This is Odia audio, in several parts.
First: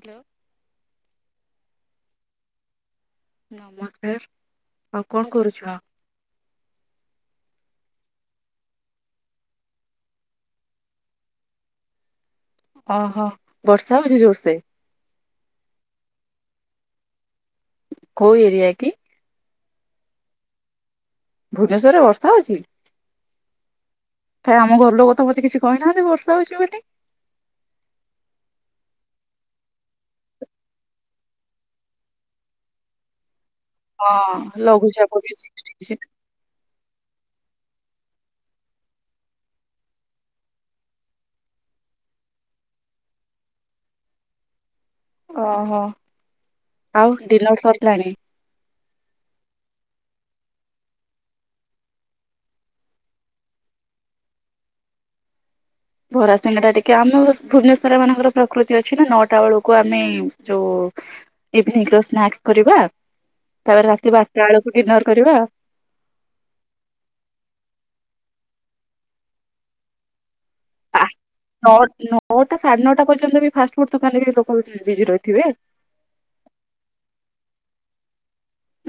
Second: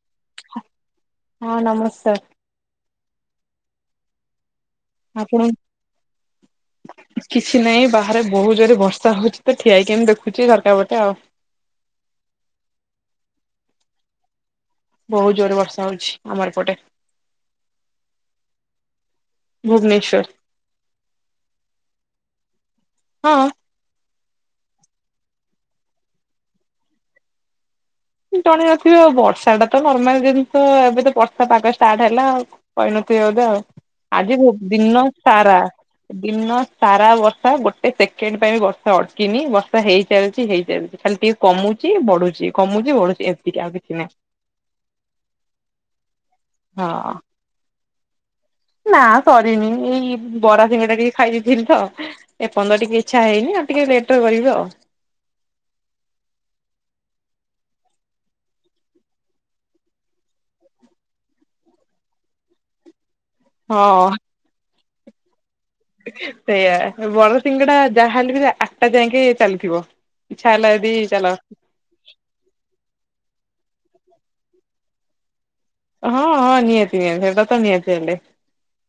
ହ୍ୟାଲୋ ହଁ ନମସ୍କାର। [unintelligible] ଆଉ କଣ କରୁଛ? [unintelligible] କିଛି ନାହିଁ ବାହାରେ ବହୁତ ଜୋରେ ବର୍ଷା ହଉଛି ତ ଠିଆଇକି ଏମିତି ଦେଖୁଛି ଝରକା ପଟେ ଆଉ। ଓହୋ ବର୍ଷା ହଉଛି ଜୋରସେ। ବହୁତ ଜୋର ବର୍ଷା ହଉଛି ଆମର ଏପଟେ। କୋଉ ଏରିଆ କି? ଭୁବନେଶ୍ୱର। ଭୁବନେଶ୍ଵରରେ ବର୍ଷା ହଉଛି। ହଁ। କାଇଁ ଆମ ଘର ଲୋକ ତ ମୋତେ କିଛି କହିନାହାନ୍ତି ବର୍ଷା ହେଉଛି ବୋଲ। ଜନେଇ ନଥିବି ଆଉ ବର୍ଷା ଟା ତ ନର୍ମାଲ ଜିନିଷ ଏବେ ତ ବର୍ଷା ପାଗ ଷ୍ଟାର୍ଟ ହେଲା ଆଉ। କହି ନଥିବେ ବୋଧେ ଆଉ ହଁ ଆଜି ଦିନ ଲଘୁଚାପ ବି ସାରା ସୃଷ୍ଟି ହେଇଛି। ଦିନ ସାରା ବର୍ଷା ଗୋଟେ ସେକେଣ୍ଡ ପାଇଁ ବି ବର୍ଷା ଅଟକିନି ବର୍ଷା ହେଇ ଚାଲିଛି ହେଇ ଚାଲିଛି ଖାଲି କମୁଛି ବଢୁଛି କମୁଛି ବଢୁଛି ଏତିକି ଆଉ କିଛି ନାହିଁ। ଓହୋ ହଁ। ଆଉ ଡିନର୍ ସରିଲାଣି। ନା ସରିନି ଏଇ ବରା ଶିଙ୍ଗଡା ଟିକିଏ ଖାଇ ଦେଇେଇଥିଲି ତ। ଏ ପଯ୍ୟନ୍ତ ଟିକେ ଇଛା ହେଇନି ଆଉ ଟିକେ ଲେଟ ରେ କରିବି ଆଉ। ବରାସିଙ୍ଗ ଟା ଟିକେ ଆମ ଭୁବନେଶ୍ୱର ମାନଙ୍କର ପ୍ରକୃତି ଅଛି ନା ନଅଟା ବେଳକୁ ଆମେ ଯୋଉ ଇଭିନିଂ ର ସ୍ନାକ୍ସ କରିବା ତାପରେ ହଁ ରାତି ବାରଟା ବେଳକୁ ଡିନର କରିବା। ସେଇୟା ବରା ସିିଙ୍ଗଡା ଯାହାହଲେ ବି ସେ ରାତି ଆଠଟା ଯାଇଏ ଚାଲିଥିବ। ଇଚ୍ଛା ହେଲା ଯଦି ଆ ଚାଲ ନ ନଅଟା ସାଢେ ନଅଟା ପର୍ଯ୍ୟନ୍ତ ବି ଫାଷ୍ଟ ଫୁଡ ଦୋକାନରେ ବି ଲୋକ [unintelligible] ବି ଜି ରହିଥିବେ। ହଁ ହଁ ନିହାତି ନିହାତି ସେଟା ତ ନିହାତି ହେଲେ।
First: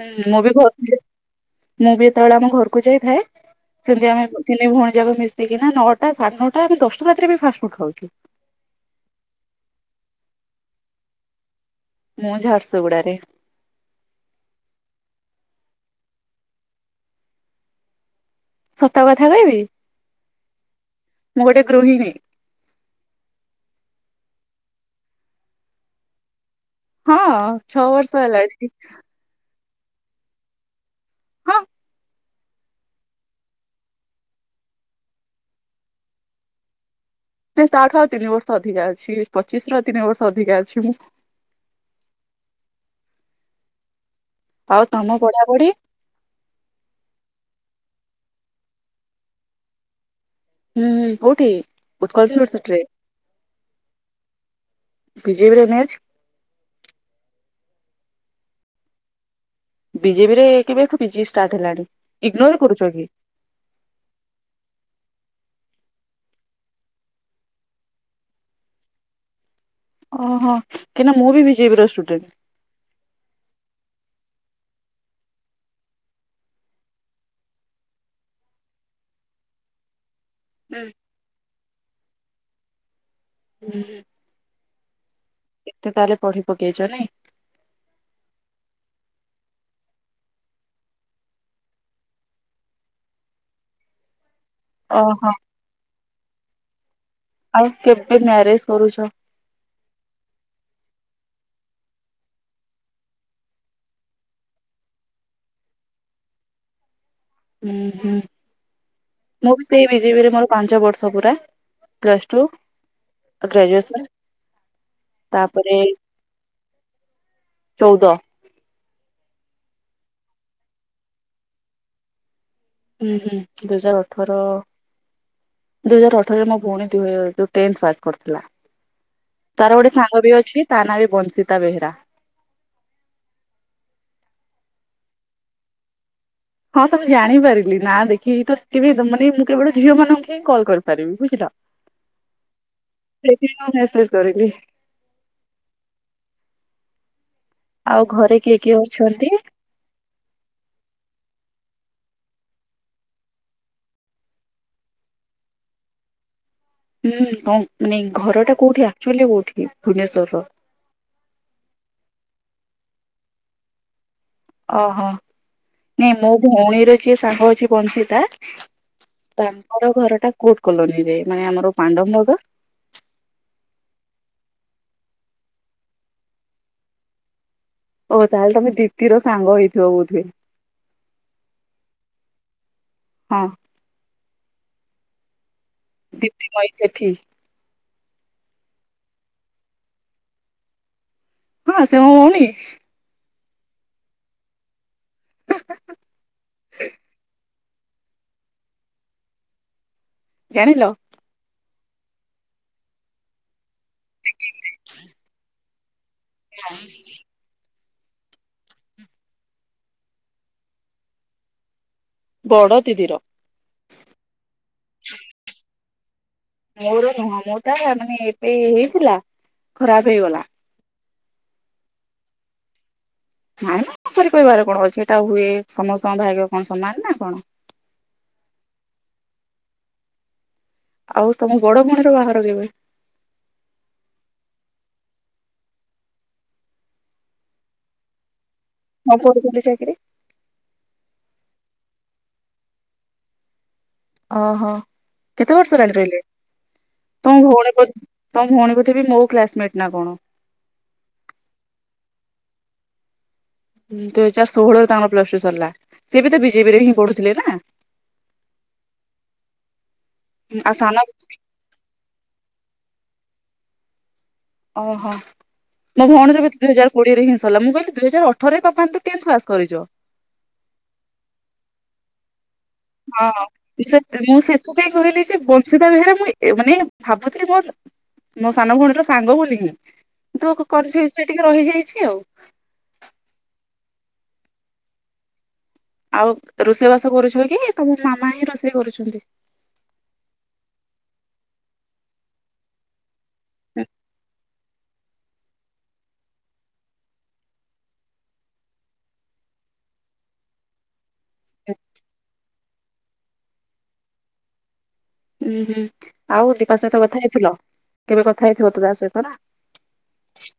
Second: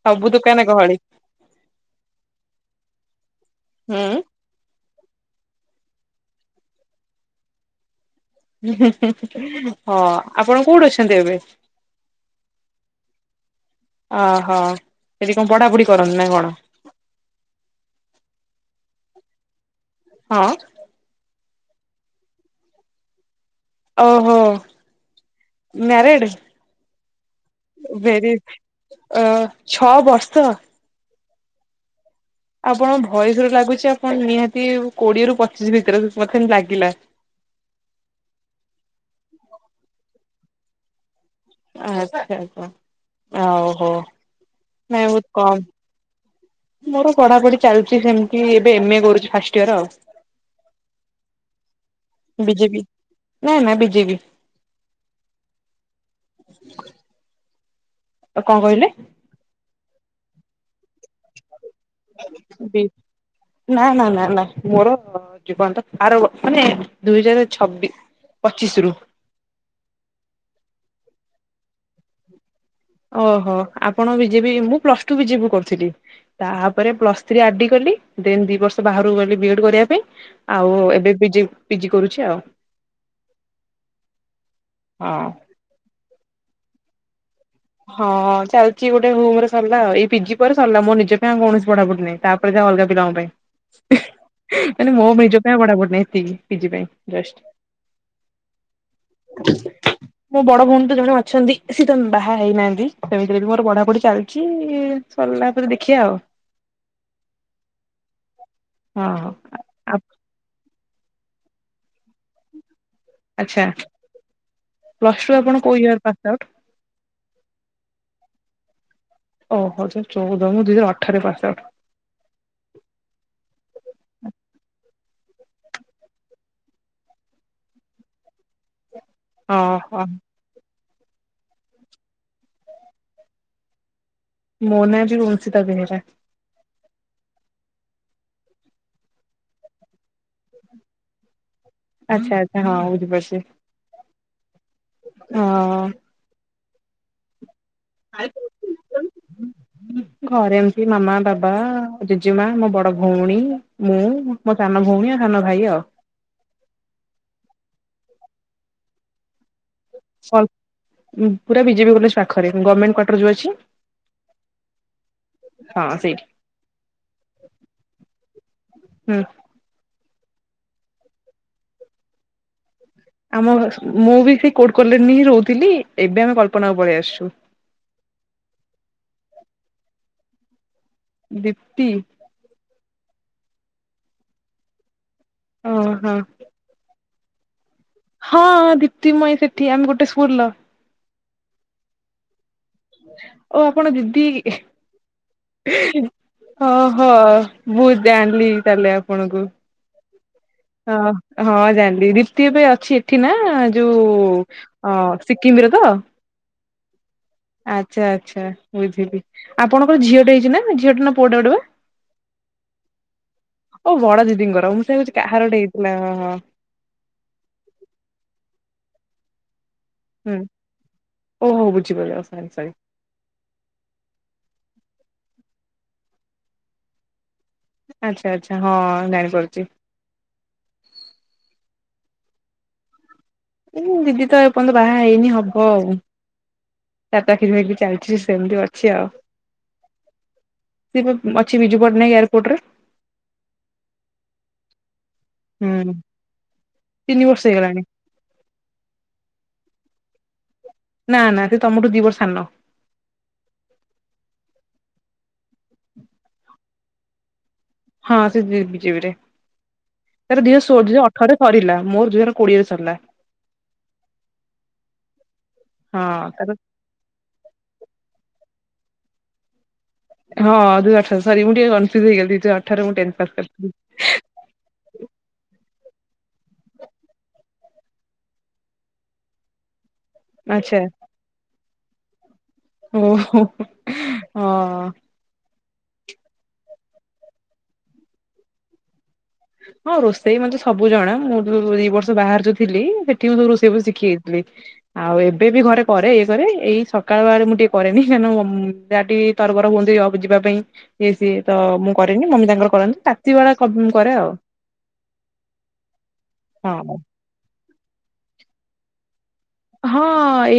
ସବୁ ହୁଁ ମୁଁ ବି ଦୋକାନ ଘ ଗହଳି ଯେ ମୁଁ ବି ଯେତେବେଳେ ଆମ ଘରକୁ ଯାଇଥାଏ ହୁଁ ସେମିତି ଆମେ ତିିନି ଭଉଣୀ ଯାକ ମିସିକି ନା ନଅଟା, ସାଢେ ନଅଟା, ଦଶଟା ରାତିରେ ବି ଫାଷ୍ଟଫୁଡ ଖାଉଚୁ। ଉଁ ହୁଁ ହୁଁ ହଁ। ଆପଣ କୋଉଠି ଅଛନ୍ତି ଏବେ? ମୁଁ ଝାରସୁଗୁଡା ରେ। ଓହୋ ସେଠି କଣ ପଢ଼ା ପଢ଼ି କରନ୍ତି ନା କଣ? ସତ କଥା କହିବି ହଁ ମୁଁ ଗୋଟେ ଗୃହିଣୀ। ଓହୋ ମ୍ୟାରେଡ। ହଁ ଛଅ ବର୍ଷ ଭେରି ହେଲାଣି। ଅ ଛଅ ବର୍ଷ। ହଁ ଆପଣଙ୍କ ଭଏସ ରୁ ଲାଗୁଚି ଆପଣ ନିହାତି କୋଡିଏ ରୁ ପଚିଶ ଭିତରେ ମତେ ଲାଗିଲା। ଉଁ ତା ଠୁ ଆଉ ତିନି ବର୍ଷ ଅଧିକା ଅଛି ପଚିଶ ରୁ ଆଉ ତିନି ବର୍ଷ ଅଧିକା ଅଛି ମୁଁ। ଆଚ୍ଛା ଆଚ୍ଛା ଆ ଓହୋ। ଆଉ ତମ ପଢା ପଢି? ମୋର ପଢା ପଢି ଚାଲିଛି ସେମିତି ଏବେ ଏମ ଏ କରୁଛି ଫାର୍ଷ୍ଟ ଇୟର ଆଉ। ହୁଁ ହୁଁ କୋଉଠି ଉତ୍କଳ ୟୁନିଭରସିଟି ବିଜେପି ରେ। ନାଇଁ ନା ବିଜେପି ବି ଜେ ବି ରେ ଏମ ଏ ଅଛି। ଏ କଣ କହିଲେ? ବି ଜେ ବି ରେ କେବେ ଠୁ ପି ଜି ଷ୍ଟାର୍ଟ ହେଲାଣି? ଇଗ୍ନୋରେ ବି କରୁଛ କି? ନା ନା ନା ନା ମୋର ଯିବନି ତ ଆର ମାନେ ଦୁଇ ହଜାର ଛବି ପଚିଶି ରୁ। ଓହୋ କାହିଁକି ନା ମୁଁ ବି ବି ଜେ ବି ର ଷ୍ଟୁଡେଣ୍ଟ। ଓହୋ ଆପଣ ବି ଜେ ବି ମୁଁ plus two B J B କରୁଥିଲି। ତାପରେ ପ୍ଲସ ଥ୍ରୀ ଆର ଡି କଲି ଦେନ୍ ଦି ବର୍ଷ ବାହାରକୁ ଗଲି ବି ଏ ଡ କରିବା ପାଇଁ। ଆଉ ଏବେ ବି ଜେ ପିଜି କରୁଛି ଆଉ। ହୁଁ। ହଁ। ଏତେ ତାହେଲେ ପଢି ପକେଇଛ ନାଇଁ। ହଁ ଚାଲିଛି ଗୋଟେ ହୋମ ରେ ସରିଲା ଏଇ ପି ଜି ପରେ ସରିଲା ମୋ ନିଜ ପାଇଁ ଆଉ କୌଣସି ପଢାପଢି ନାହିଁ। ତାପରେ ଯାହା ଅଲଗା ପିଲାଙ୍କ ପାଇଁ। ମାନେ ମୋ ଓହୋ ନିଜ ପାଇଁ ଆଉ ପଢା ପଢି ନାଇ ଏତିକି ପି ଜି ପାଇଁ ଜଷ୍ଟ। ଆଉ କେବେ ମ୍ୟାରେଜ କରୁଛ? ମୋ ବଡ ଭଉଣୀ ତ ଜଣେ ଅଛନ୍ତି। ସିଏ ତ ବାହା ବାହା ହେଇନାହାନ୍ତି ସେମିତିରେ ବି ମୋର ପଢାପଢି ଚାଲିଛି ସରିଲା ପରେ ଦେଖିଆ ଆଉ। ଉଁ ହୁଁ। ହଁ। ମୁଁ ବି ସେଇ ହଁ ବି ଜେ ବି ରେ ମୋର ପାଞ୍ଚ ବର୍ଷ ପୁରା ପ୍ଲସ୍ ଟୁ। ଆଚ୍ଛା। ଗ୍ରାଜୁଏସନ ପ୍ଲସ୍ ଟୁ ଆପଣ ତାପରେ କଉ ଇଅର ପାଶ ଆଉଟ? ଚଉଦ। ଓ ହୋ ଦୁଇ ହଜାର ଚଉଦ ମୁଁ ଦୁଇ ହଜାର ଅଠରରେ ପାଶ ଆଉଟ। ଉଁ ହୁଁ ଦୁଇ ହଜାର ଅଠର। ଦୁଇ ହଜାର ଅଠରରେ ମୋ ଭଉଣି ଦୁ ଯଉ ଟେନ୍ଥ ପାସ୍ କରିଥିଲା। ତାର ଗୋଟେ ଓହୋ ସାଙ୍ଗ ବି ଅଛି ତା ନାଁ ବି ବଂଶିତା ବେହେରା। ମୋ ନା ବି ବଂଶିତା ବେହେରା। ହଁ ତ ମୁଁ ଜାଣିପାରିଲି ନା ଦେଖିକି ସେଥିବି ମୁଁ କେବଳ ଝିଅ ମାନଙ୍କୁ ହିଁ କଲ୍ କରିପାରିବି ବୁଝିଲ। ଆଚ୍ଛା ଆଚ୍ଛା ହଁ ଉର୍ବଶି ସେଇଥିପାଇଁ ମୁଁ ମେସେଜ କରିଲି ହଁ। ଆଉ ଘରେ କିଏ କିଏ ଅଛନ୍ତି? ଘରେ ଏମିତି ମାମା, ବାବା, ଜେଜେମା ମୋ ବଡ ଭଉଣୀ ମୁଁ। ମୋ ସାନ ଭଉଣୀ ସାନ ଭାଇ ଆଉ। ହୁଁ ହ ମାନେ ଘର ଟା କୋଉଠି ଆକ୍ଚୁଆଲି କୋଉଠି ଭୁବନେଶ୍ଵରର? ପୁରା ବିଜେପି କଲେଜ ପାଖରେ ଗମେଣ୍ଟ କ୍ଵାଟର ଯୋଉ ଅଛି। ଓହୋ ହଁ ନାଇଁ ସେଇଠି ମୋ ଭଉଣୀର ଯିଏ ସାଙ୍ଗ ଅଛି ବଂଶିତା ହୁଁ। ତାଙ୍କର ଘର ଟା କୋଟ କଲୋନୀରେ ମାନେ ଆମର ପାଣ୍ଡବ ନଗର। ଆମ ମୁଁ ବି ସେଇ କୋର୍ଟ କଲେଜରେ ହିଁ ରହୁଥିଲି ଏବେ ଆମେ କଳ୍ପନା ପଳେଇ ଆସିଛୁ। ଓ ତାହେଲେ ତମେ ଦିଦି ର ସାଙ୍ଗ ହେଇଥିବ ବୋଧେ। ଦିପ୍ତି। ହଁ। ଓ ହଁ। ଦୀପ୍ତି ମୟୀ ସେଠି। ହଁଁ ଦୀପ୍ତି ମୟି ସେଠି ଆମେ ଗୋଟେ ସ୍କୁଲ ର। ହଁ ସେ ମୋ ଭଉଣୀ। ଓ ଆପଣ ଦିଦି ଓହୋ। ମୁ ଜାଣିଲି ତାହେଲେ ଆପଣଙ୍କୁ ଜାଣିଲ ହ। ହଁ ଜାଣିଲି ଦୀପ୍ତି ଏବେ ଅଛି ଏଠି ନା ଯୋଉ ଅ ସିକିମରେ ତ। ହଁ। ଆଚ୍ଛା ଆଚ୍ଛା, ବୁଝିଲି ଆପଣଙ୍କର ଝିଅଟେ ହେଇଛି ନା ଝିଅ ଟେ ନା ପୁଅଟେ ଗୋଟେ ପା। ବଡ ଦିଦିର। ଓ ବଡ ଦିଦିଙ୍କର ମୁଁ ସେୟା କହୁଛି କାହାର ଗୋଟେ ହେଇଥିଲା ହଁ ହଁ। ମୋର ନୁହଁ ମୋ ଟା ମାନେ ଏବେ ହେଇଥିଲା ଖରାପ ହେଇଗଲା। ଓ ହଉ ବୁଝିପାରିବ ସାଙ୍ଗ ସାଙ୍ଗ। ନାଇଁ ସରି କହିବାର କଣ ଅଛି ଏଟା ହୁଏ ସମସ୍ତଙ୍କ ଭାଗ୍ୟ କଣ ସମାନ ନା କଣ। ଆଚ୍ଛା ଆଚ୍ଛା ହଁ ଜାଣିପାରୁଛି। ଆଉ ତମ ବୋଡ ଭଉଣୀ ର ବାହାର କେବେ? ଉଁ ଦିଦି ତ ଏପର୍ଯ୍ୟନ୍ତ ବାହା ହେଇନି ହବ ଆଉ। ତା ଚାକିରୀ ଫାକିରୀ ଚାଲିଛି ସେମତି ମୁଁ କରୁଥିଲି ଚାକିରି। ସେ ଅଛି ବିଜୁ ପଟନାୟକଏୟାରପୋର୍ଟରେ। ଓହୋ କେତେ ବର୍ଷ ହୁଁ ହେଲାଣି ରହିଲେ ତିନି ତମ ବର୍ଷ ଭଉଣୀ ହେଇଗଲାଣି ତମ ଭଉଣୀକୁ ଥିବି ମୋ କ୍ଳାସମେଟ ନା କଣ? ନା ନା ସେ ତମଠୁ ଦିବର ସାନ। ଦୁଇ ହଜାର ଷୋହଳରେ ତାଙ୍କର ପ୍ଲସ ଟୁ ସରିଲା ସିଏ ବି ତ ବିଜେପିରେ ହିଁ ପଢୁଥିଲେ ନା। ହଁ ସେ ଯିବି ବିଜେବିରେ ତାର ଦୁଇ ହ ଆଉ ଶୋ ସାନ ଦୁଇ ଅଠରରେ ସରିଲା ମୋର ଦୁଇ ହଜାର କୋଡିଏରେ ସରଲା। ଓହୋ, ହଁ ମୋ ଭଉଣୀରେ ତାର ଦୁଇ ହଜାର କୋଡିରେ ହିଁସରଲା ମୁଁ କହିଲି ଦୁଇ ହଜାରଅଠରେ ତମମାନେ ଟେଥ ପାସ୍ କରିଚ। ହଁ ଦି ଆଠର ସରି ମୁଁ ଟିକେ କନଫୁଜ ହେଇଲି ଦିଇଅ ହଁ ହଁ। ମୁଁ ସେଥିପାଇଁ କହିଲି ଯେ ବଂଶିତା ବେହେରା ମୁଁ ମାନେ ଭାବୁ ଥିଲି ମୋ ମୋ ସାନ ଭଉଣୀର ସାଙ୍ଗ ବୋଲି ହିଁ ତୁ ଆଚ୍ଛା। କନଫିଜ୍ ରେ ଟିକେ ରହିଯାଇଛି ଆଉ। ଓହୋ ହଁ। ଆଉ ରୋଷେଇ ବାସ କରୁଛ କି ତମ ମାମା ହିଁ ରୋଷେଇ କରୁଛନ୍ତି। ହଁ ରୋଷେଇ ମତେ ସବୁ ଜଣା ମୁଁ ଯୋଉ ଦି ବର୍ଷ ବାହାର ଯୁ ଥିଲି ମୁଁ ରୋଷେଇ ବି ଶିଖି ଯାଇଥିଲି। ଆଉ ଏବେ ବି ଘରେ କରେ ଇଏ କରେ ଏଇ ସକାଳ ବଳେ ମୁଁ ଟିକେ କରେନି କାହିଁ ନା ଡା ତରବର ହୁଅନ୍ତିଉ ଯିବା ପାଇଁ। ଏ ସିଏ ତ ମୁଁ କରେନି ମମି ତାଙ୍କର କରନ୍ତି ରାତି ବା କରେ ଆଉ। ହୁଁ ହୁଁ ଆଉ ଦୀପା ହଁ। ସହିତ କଥା ହେଇଥିଲ କେବେ କଥା ହେଇଥିବ ତୁ ତା ସହିତ ନା। ହଁ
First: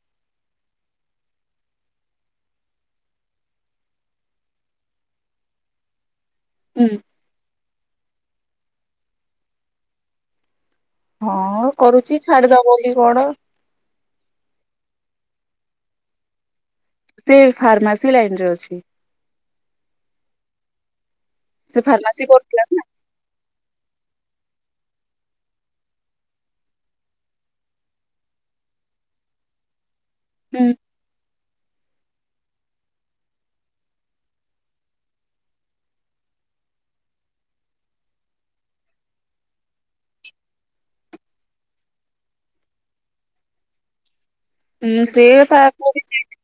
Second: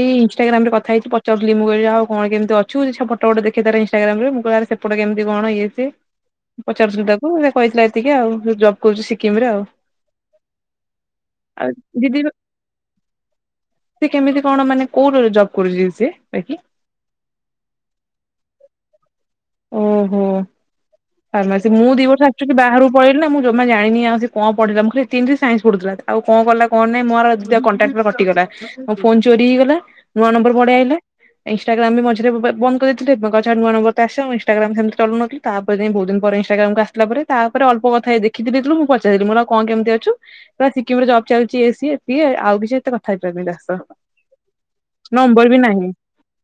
ଏଇ ଇନଷ୍ଟାଗ୍ରାମ ରେ କଥା ହେଇଛି ପଚାରୁ ଫିଲ୍ମ ଆଉ କଣ କେମିତି ଅଛୁ ଟ ଦେଖତାର ଇନଷ୍ଟାଗ୍ରାମରେ ମୁଁ କ ସେପଟ କେମିତି କଣ ଇଏ ସିଏ। ପଚାରୁ ଥିଲୁ ତାକୁ ସେ କହିଥିଲା ଏତିକି ଆଉ ଜବ କରୁଛି ସିକିମ ରେ ଆଉ। ଆଉ ହଁ ଦିଦି କରୁଛି ଛାଡିଦବ ବୋଲି କଣ? ସେ କେମିତି କଣ ମାନେ କୋଉଦରେ ଜବ୍ କରୁଛି ସିଏ ବାକି। ସେ ଫାର୍ମାସି ଲାଇନରେ ଅଛି। ଓହୋ ଫାର୍ମାସି ସେ ମୁଁ ଦି ଫାର୍ମାସି ବର୍ଷ ଆକଚୁଆଲି କରୁଥିଲା ବାହାରୁ ପଢିଲା ମୁଁ ଜମା ଜାଣିନି ଆଉ ସେ କଣ ପଢିଲା ମୁଁ ସେ ତିନିିନ ସାଇନ୍ସ ପଢୁଥିଲା ଆଉ କଣ କଲା କଣ ନାହିଁ ମୋର କଣ୍ଟାକ୍ଟ ର ଗଲା ମୋ ଫୋନ ଚୋରି ହେଇଗଲା ନୂଆ ନମ୍ବର ହୁଁ ବଢିଆଇଲା ଇନଷ୍ଟାଗ୍ରାମ ବି ମଝିରେ ବନ୍ଦ କରିଥିଲଥିଲୋ ନୂ ନବର ତ ଆସିବ ଇନଷ୍ଟାଗ୍ରାମ ସେମତି ଚଳୁନଥିଲଥିଲ ତା [unintelligible] ବହୁତ ଦିନ ପରେ ଇନଷ୍ଟାଗ୍ରାମକୁ ଆସିଲା ପରେ ତାପରେ ଅଳପ କଥା ହେ ଦେଖିଥିଲୁ ମୁଁ ପଚାରଥିଲିଁ କଣ କେମିତି ଅଛୁ। ପୁରା ସିକିମରେ ଜବ୍ ଚାଲିଚି ଇଏ ସିଏ ଆଉ କିଛି ଏତେ କଥା ହେଇପାରାରୁନି ତା ସହ। ଉଁ ସେ ନମ୍ବର ବି ତା ନାହିଁ [unintelligible]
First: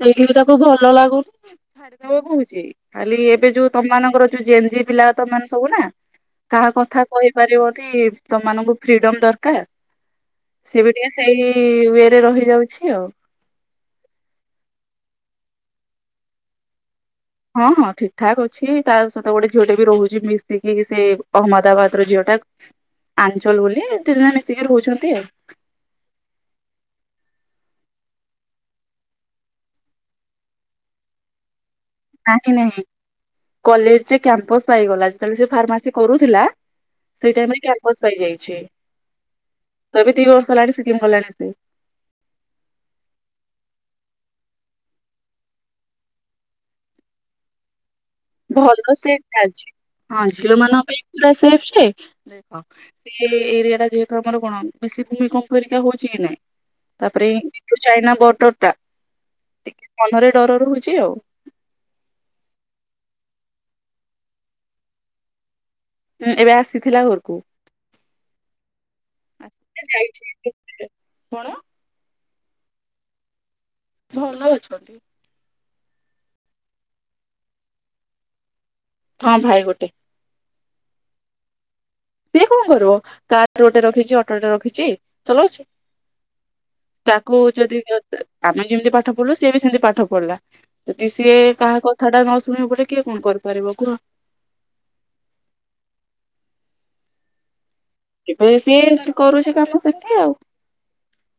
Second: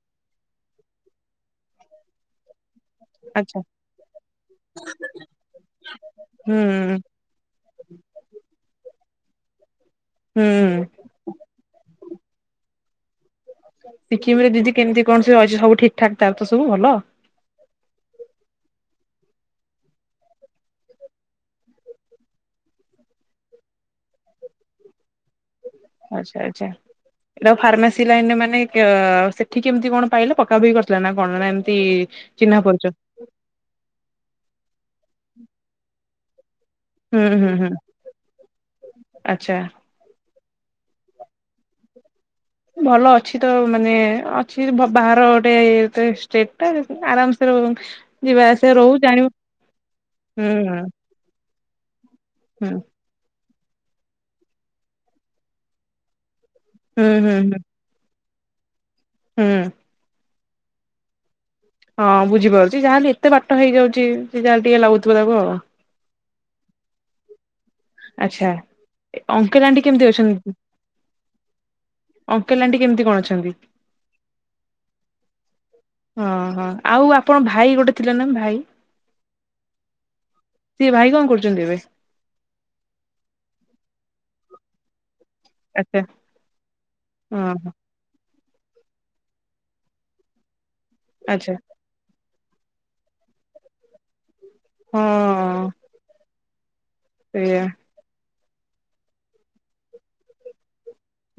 ସେଇଠି ତ ତାକୁ ଭଲ ଲାଗୁନି ଛାଡିଦବ କହୁଚି। ଖାଲି ଏବେ ଆଚ୍ଛା ଯୋଉ ତମମାନଙ୍କର ଯୋଉ ଜେନଜି ପିଲା ତମ ସବୁ ନା କାହା ହୁଁ କଥା ସହି ପାରିବନି ତମମାନଙ୍କୁ ଫ୍ରିଡମ ଦରକାର ହୁଁ। ସେ ବି ଟିକେ ସେଇ ୱେରେ ରହିଯାଉଛି ଆଉ। ସିକିମରେ ଦିଦି କେମିତି କଣ ସିଏ ରହିଛି ସବୁ ଠିକ୍ ଠାକ୍ ତାର ତ ସବୁ ଭଲ। ହଁ ହଁ ଠିକ୍ ଠାକ୍ ଅଛି ତା ସହିତ ଗୋଟେ ଝିଅଟେ ବି ରହୁଚି ମିଶିକି ସେ ଅହମ୍ମଦାବାଦର ଝିଅ ଟା। ଆଞ୍ଚଲ ବୋଲି ତ୍ରିନାଲି ସେ ରହୁଛନ୍ତି ଆଉ। ଆଚ୍ଛା ଆଚ୍ଛା। ଏଟା ଫାର୍ମାସି ଲାଇନରେ ମାନେ କେ‌ ସେଠି କେମିତି କଣ ପାଇଲା ପକ୍କା ବି କରିଥିଲା ନା କଣ ନା ଏମିତି ନାହିଁ ଚିହ୍ନା ନାହିଁ ପରିଚୟ କଲେଜରେ କ୍ୟାମ୍ପସ୍ ପାଇଗଲା ସେତେବେଳେ ସେ ଫାର୍ମାସି କରୁଥିଲା ହୁଁ ସେଇ ହୁଁ ଟାଇମରେ ହୁଁ କ୍ୟାମ୍ପସ୍ ପାଇଯାଇଛି ଆଚ୍ଛା। ତ ଏବେ ଦି ବର୍ଷ ହେଲାଣି ସିକିମ ଗଲାଣି ସେ। ଭଲ ଅଛି ତ ମାନେ ଅଛି ବାହାର ଗୋଟେ ଇଏ ତ ଷ୍ଟେଟ୍ ଟା ଆରାମସେ ରହୁ ଯିବା ଆସିବା ଭଲ ଜାଣିବୁ ସେଟା ଅଛି ହଁ ହୁଁ ଝିଅମାନଙ୍କ ପାଇଁ ପୁରା ସେଫ୍ ଯେ ଦେଖ ହୁଁ ସେ ଏରିଆଟା ଯେହେତୁ ଆମର କଣ ବେଶୀ ଭୂମିକମ୍ପ ପରିକା ହଉଛି କି ନାଇଁ ହୁଁ ତାପରେ ହୁଁ ହୁଁ ଚାଇନା ବଡରଟା ହୁଁ। ଟିକେ ମନରେ ଡର ରହୁଚି ଆଉ। ହଁ ବୁଝିପାରୁଚି ଯାହେଲେ ଏତେ ବାଟ ହେଇଯାଉଚି ଯାହା ଟିକେ ଲାଗୁଥିବ ତାକୁ ଆଉ। ଉଁ ଏବେ ଆସିଥିଲା ଘରକୁ। ଆଚ୍ଛା ଏ ଅଙ୍କଲ ଆଣ୍ଟି ଆସିଥିଲା କେମିତି ଅଛନ୍ତି? ଯାଇଛି କଣ ଅଙ୍କଲ ଆଣ୍ଟି କେମିତି କଣ ଅଛନ୍ତି? ଭଲ ଅଛନ୍ତି। ହଁ ହଁ ଆଉ ଆପଣ ଭାଇ ଗୋଟେ ଥିଲା ନା ଭାଇ। ହଁ ଭାଇ ଗୋଟେ। ସିଏ ଭାଇ କଣ କରୁଚନ୍ତି ଏବେ? ସିଏ କଣ କରିବ କାର ଗୋଟେ ରଖିଚି ଅଟୋଟେ ରଖିଚି। ଚଲୋଉଛି ଆଚ୍ଛା ତାକୁ ହଁ ଯଦି ଜ ଦେ ଆମେ ଯେମିତି ପାଠ ପଢଲୁ ସିଏ ବି ସେମିତି ପାଠ ପଢଲା ଯଦି ସିଏ ଆଚ୍ଛା କାହା କ ଥାଟା ନ ଶୁଣିବ ବୋଲି କିଏ କଣ କରିପାରିବ କୁହ? ହଁ। ଏଇୟା। କେବେଳେ ସିଏ ଏମତି କରୁଚି କାମ ସେଠି ଆଉ।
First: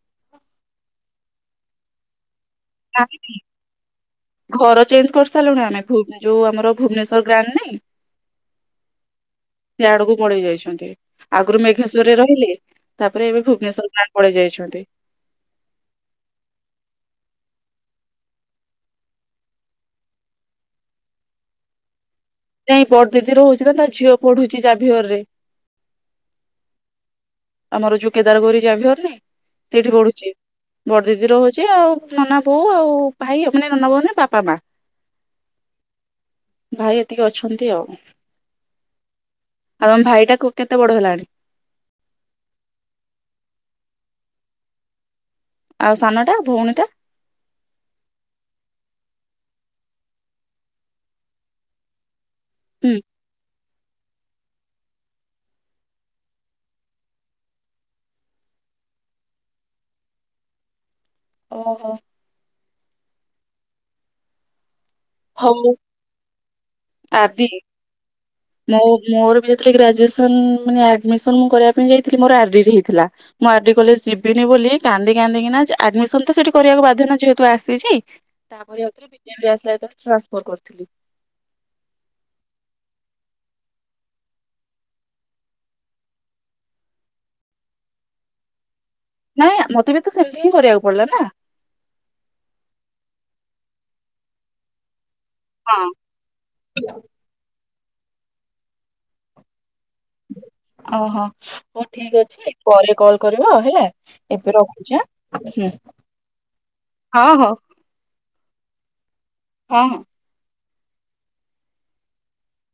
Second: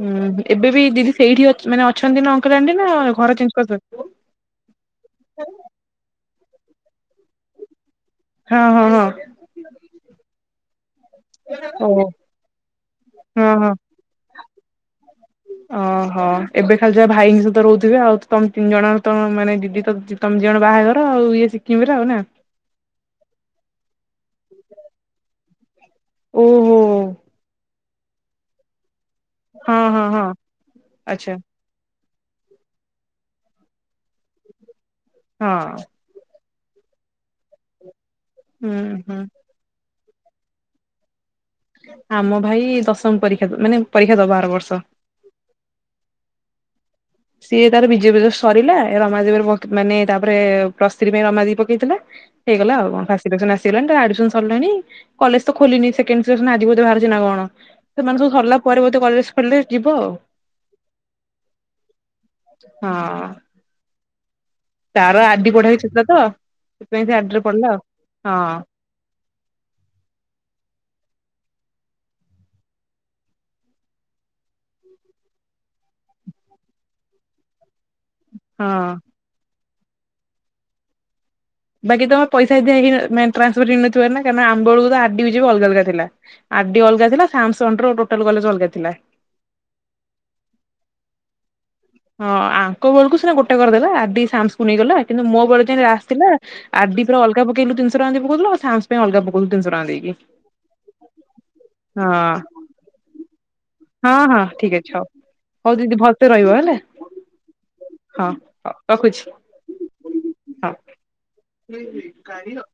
ଉଁ ହୁଁ ଏବେ ବି ଦିଦି ସେଇଠି ଅଛ୍ ମାନେ ଅଛନ୍ତି ନା ଅଙ୍କଲ ଆଣ୍ଟି ନା ଆମେ ଘର ଚେଣ୍ଜ କରଦେଲେ? ଘର ଚେଞ୍ଜ କରିସାଇଲୁଣି ଆମେ ଭୁବ ଯୋଉ ଆମର ଭୁବନେଶ୍ଵର ଗ୍ରାଣ୍ଡ ନାଇଁ ହଁ ହଁ ହଁ ସେ ଆଡକୁ ପଳେଇ ଯାଇଛନ୍ତି। ଆଗରୁ ଓହୋ ମେଘେଶ୍ଵରରେ ରହିଲେ। ତାପରେ ଏବେ ଭୁବନେଶ୍ୱର ଗାଁ କୁ ପଳେଇଯାଇଛନ୍ତି। ଅହ ଏବେ ଖାଲି ଯାହା ଭାଇଙ୍କ ସହିତ ରହୁଥିବେ ଆଉ ତମ ତିନି ଜଣ ତ ମାନେ ଦିଦି ତ ଯି ତମେ ଦି ଜଣ ବାହାଘର ଆଉ ଇଏ ସିକିମରେ ଆଉ ନା? ନାଇଁ ବଡଦିଦିର ହୋଉଚି ନା ତା ଝିଅ ପଢୁଚି ଯାଭିିଅରରେ। ଓହୋ। ଆମର ଯୋଉ କେଦାରଗୌରୀ ଯାଭିଅରରେ ହଁ ସେଇଠି ହଁ ହଁ ବଢ଼ୁଚି। ଆଚ୍ଛା ବଡଦିଦିର ହୋଉ ଚି ଆଉ ନନା ବୋଉ ଆଉ ଭାଇ ମାନେ ନନା ବୋଉମାନେ ବାପା ମା। ହଁ। ଭାଇ ଏତିକି ଅଛନ୍ତି ଆଉ। ହୁଁ ହୁଁ। ଆଉ ଆମ ଭାଇଟାକୁ କୋ କେତେ ବଡ ହେଲାଣି? ଆମ ଭାଇ ଦଶମ ପରୀକ୍ଷା ମାନେ ପରୀକ୍ଷା ଦବ ଆର ବର୍ଷ‌। ଆଉ ସାନଟା ଭୋଉଣୀଟା? ସିଏ ତାର ବିଜେପିରେ ସରିଲା ଏ ରମାଦେବି ରେ ପକ୍ ମାନେ ତାପରେ ପ୍ରସ ଥ୍ରୀ ପାଇଁ ରମାଦେବୀ ପକେଇଥିଲା। ହେଇଗଲା ଆଉ ହୁଁ। କଣ ଫାଷ୍ଟ ସିଲେକ୍ସନ ଆସ ଗଲାଣି। ତା ଆଡିମିସନ ସରଲାଣି। କଲେଜ ତ ଖୋଲିିନି ସେକେଣ୍ଡ ଫେଜ୍ ନା ଆଜି ବୋଧେ ବାହାରୁଚି ନା କଣ? ସେମାନେ ସବୁ ସରଲା ପରେ ବୋଧେ କଲେଜ ଖୋଲିଲେ ଯିବ ଆଉ। ଓହୋ ହଁ ତାର ଆର ଡି ହଉ ପଢ଼ିବାର ଇଚ୍ଛା ଥିଲା ତ। ସେଥିପାଇଁ ସେ ଆର ଡିରେ ପଢିଲା ଆଉ। ହଁ। ମୁଁ ମୋର ବିଯେ ଗ୍ରାଜୁଏସନ ଆଡମିସନ ମୁଁ ମାନେ ଆଡ଼ମିସନ କରିବା ପାଇଁ ଯାଇଥିଲି ମୋର ଆର ଡି ବି ହେଇଥିଲା। ମୁଁ ଆର ଡି କଲେଜ ଯିବିନି ବୋଲି କାନ୍ଦି କାନ୍ଦି କିନା ଆଡମିସନ ତ ସେଠି କରିବାକୁ ବାଧ୍ୟ ଯେହେତୁ ଆସିଛି। ତାପରେ ହଁ। ଆଉ ଥରେ ବିଜେବିରେ ଆସିଲା ଯେତେବେଳେ ଟ୍ରାନ୍ସଫର କରଥିଲି। ବାକି ତମେ ପଇସା ଏସବି ହେ ଟ୍ରାସଫର ହେଇନଥିବାର କାରଣ ଆମ ବେଳକୁ ଆର ଡି ବିଜେବି ଅଲଗା ଅଲଗା ଥିଲା। ଆର ଡି ଅଲଗା ଥିଲା ସାମସ ଅଣ୍ଡର ଟୋଟାଲ କଲେଜ ଅଲଗା ଥିଲା। ନାଇଁ ମତେ ବି ତ ସେମତି ହିଁ କରିବାକୁ ପଡଲା ନା। ହଁ ଆଙ୍କ ବୋଳୁକୁ ସିନା ଗୋଟେ କରଦେଲା। ଆର ଡି ସାମସକୁ ନେଇ ଗଲା। କିନ୍ତୁ ମୋ ହଁ ଯେମିତି ଆସ ଥିଲା ଆର ଡି ପୁରା ଅଲଗା ପକେଇଲୁ ତିିନିଶହ ଟଙ୍କା ପକୋଉଥିଲ ଆଉ ସାମସ ପାଇଁ ଅଲଗ ପକୋଉଥିଲୁ ତିନିଶହ ଟଙ୍କ ଦେଇକି। ଅହ ହୋଉ ହଁ ଠିକ ଅଛି ପରେ କଲ କରିବ ହେଲା? ହଁ ହଁ ଏବେ ଠିକ ଅଛି ରଖୁଛି ଆଁ ହଉ ହୁଁ ହଉ ଦିଦି ଭଲସେ ରହିବ ହେଲା? ହଁ ହଉ ହଁ ହଁ ରଖୁଛି? ହଁହଁ। ହଁ।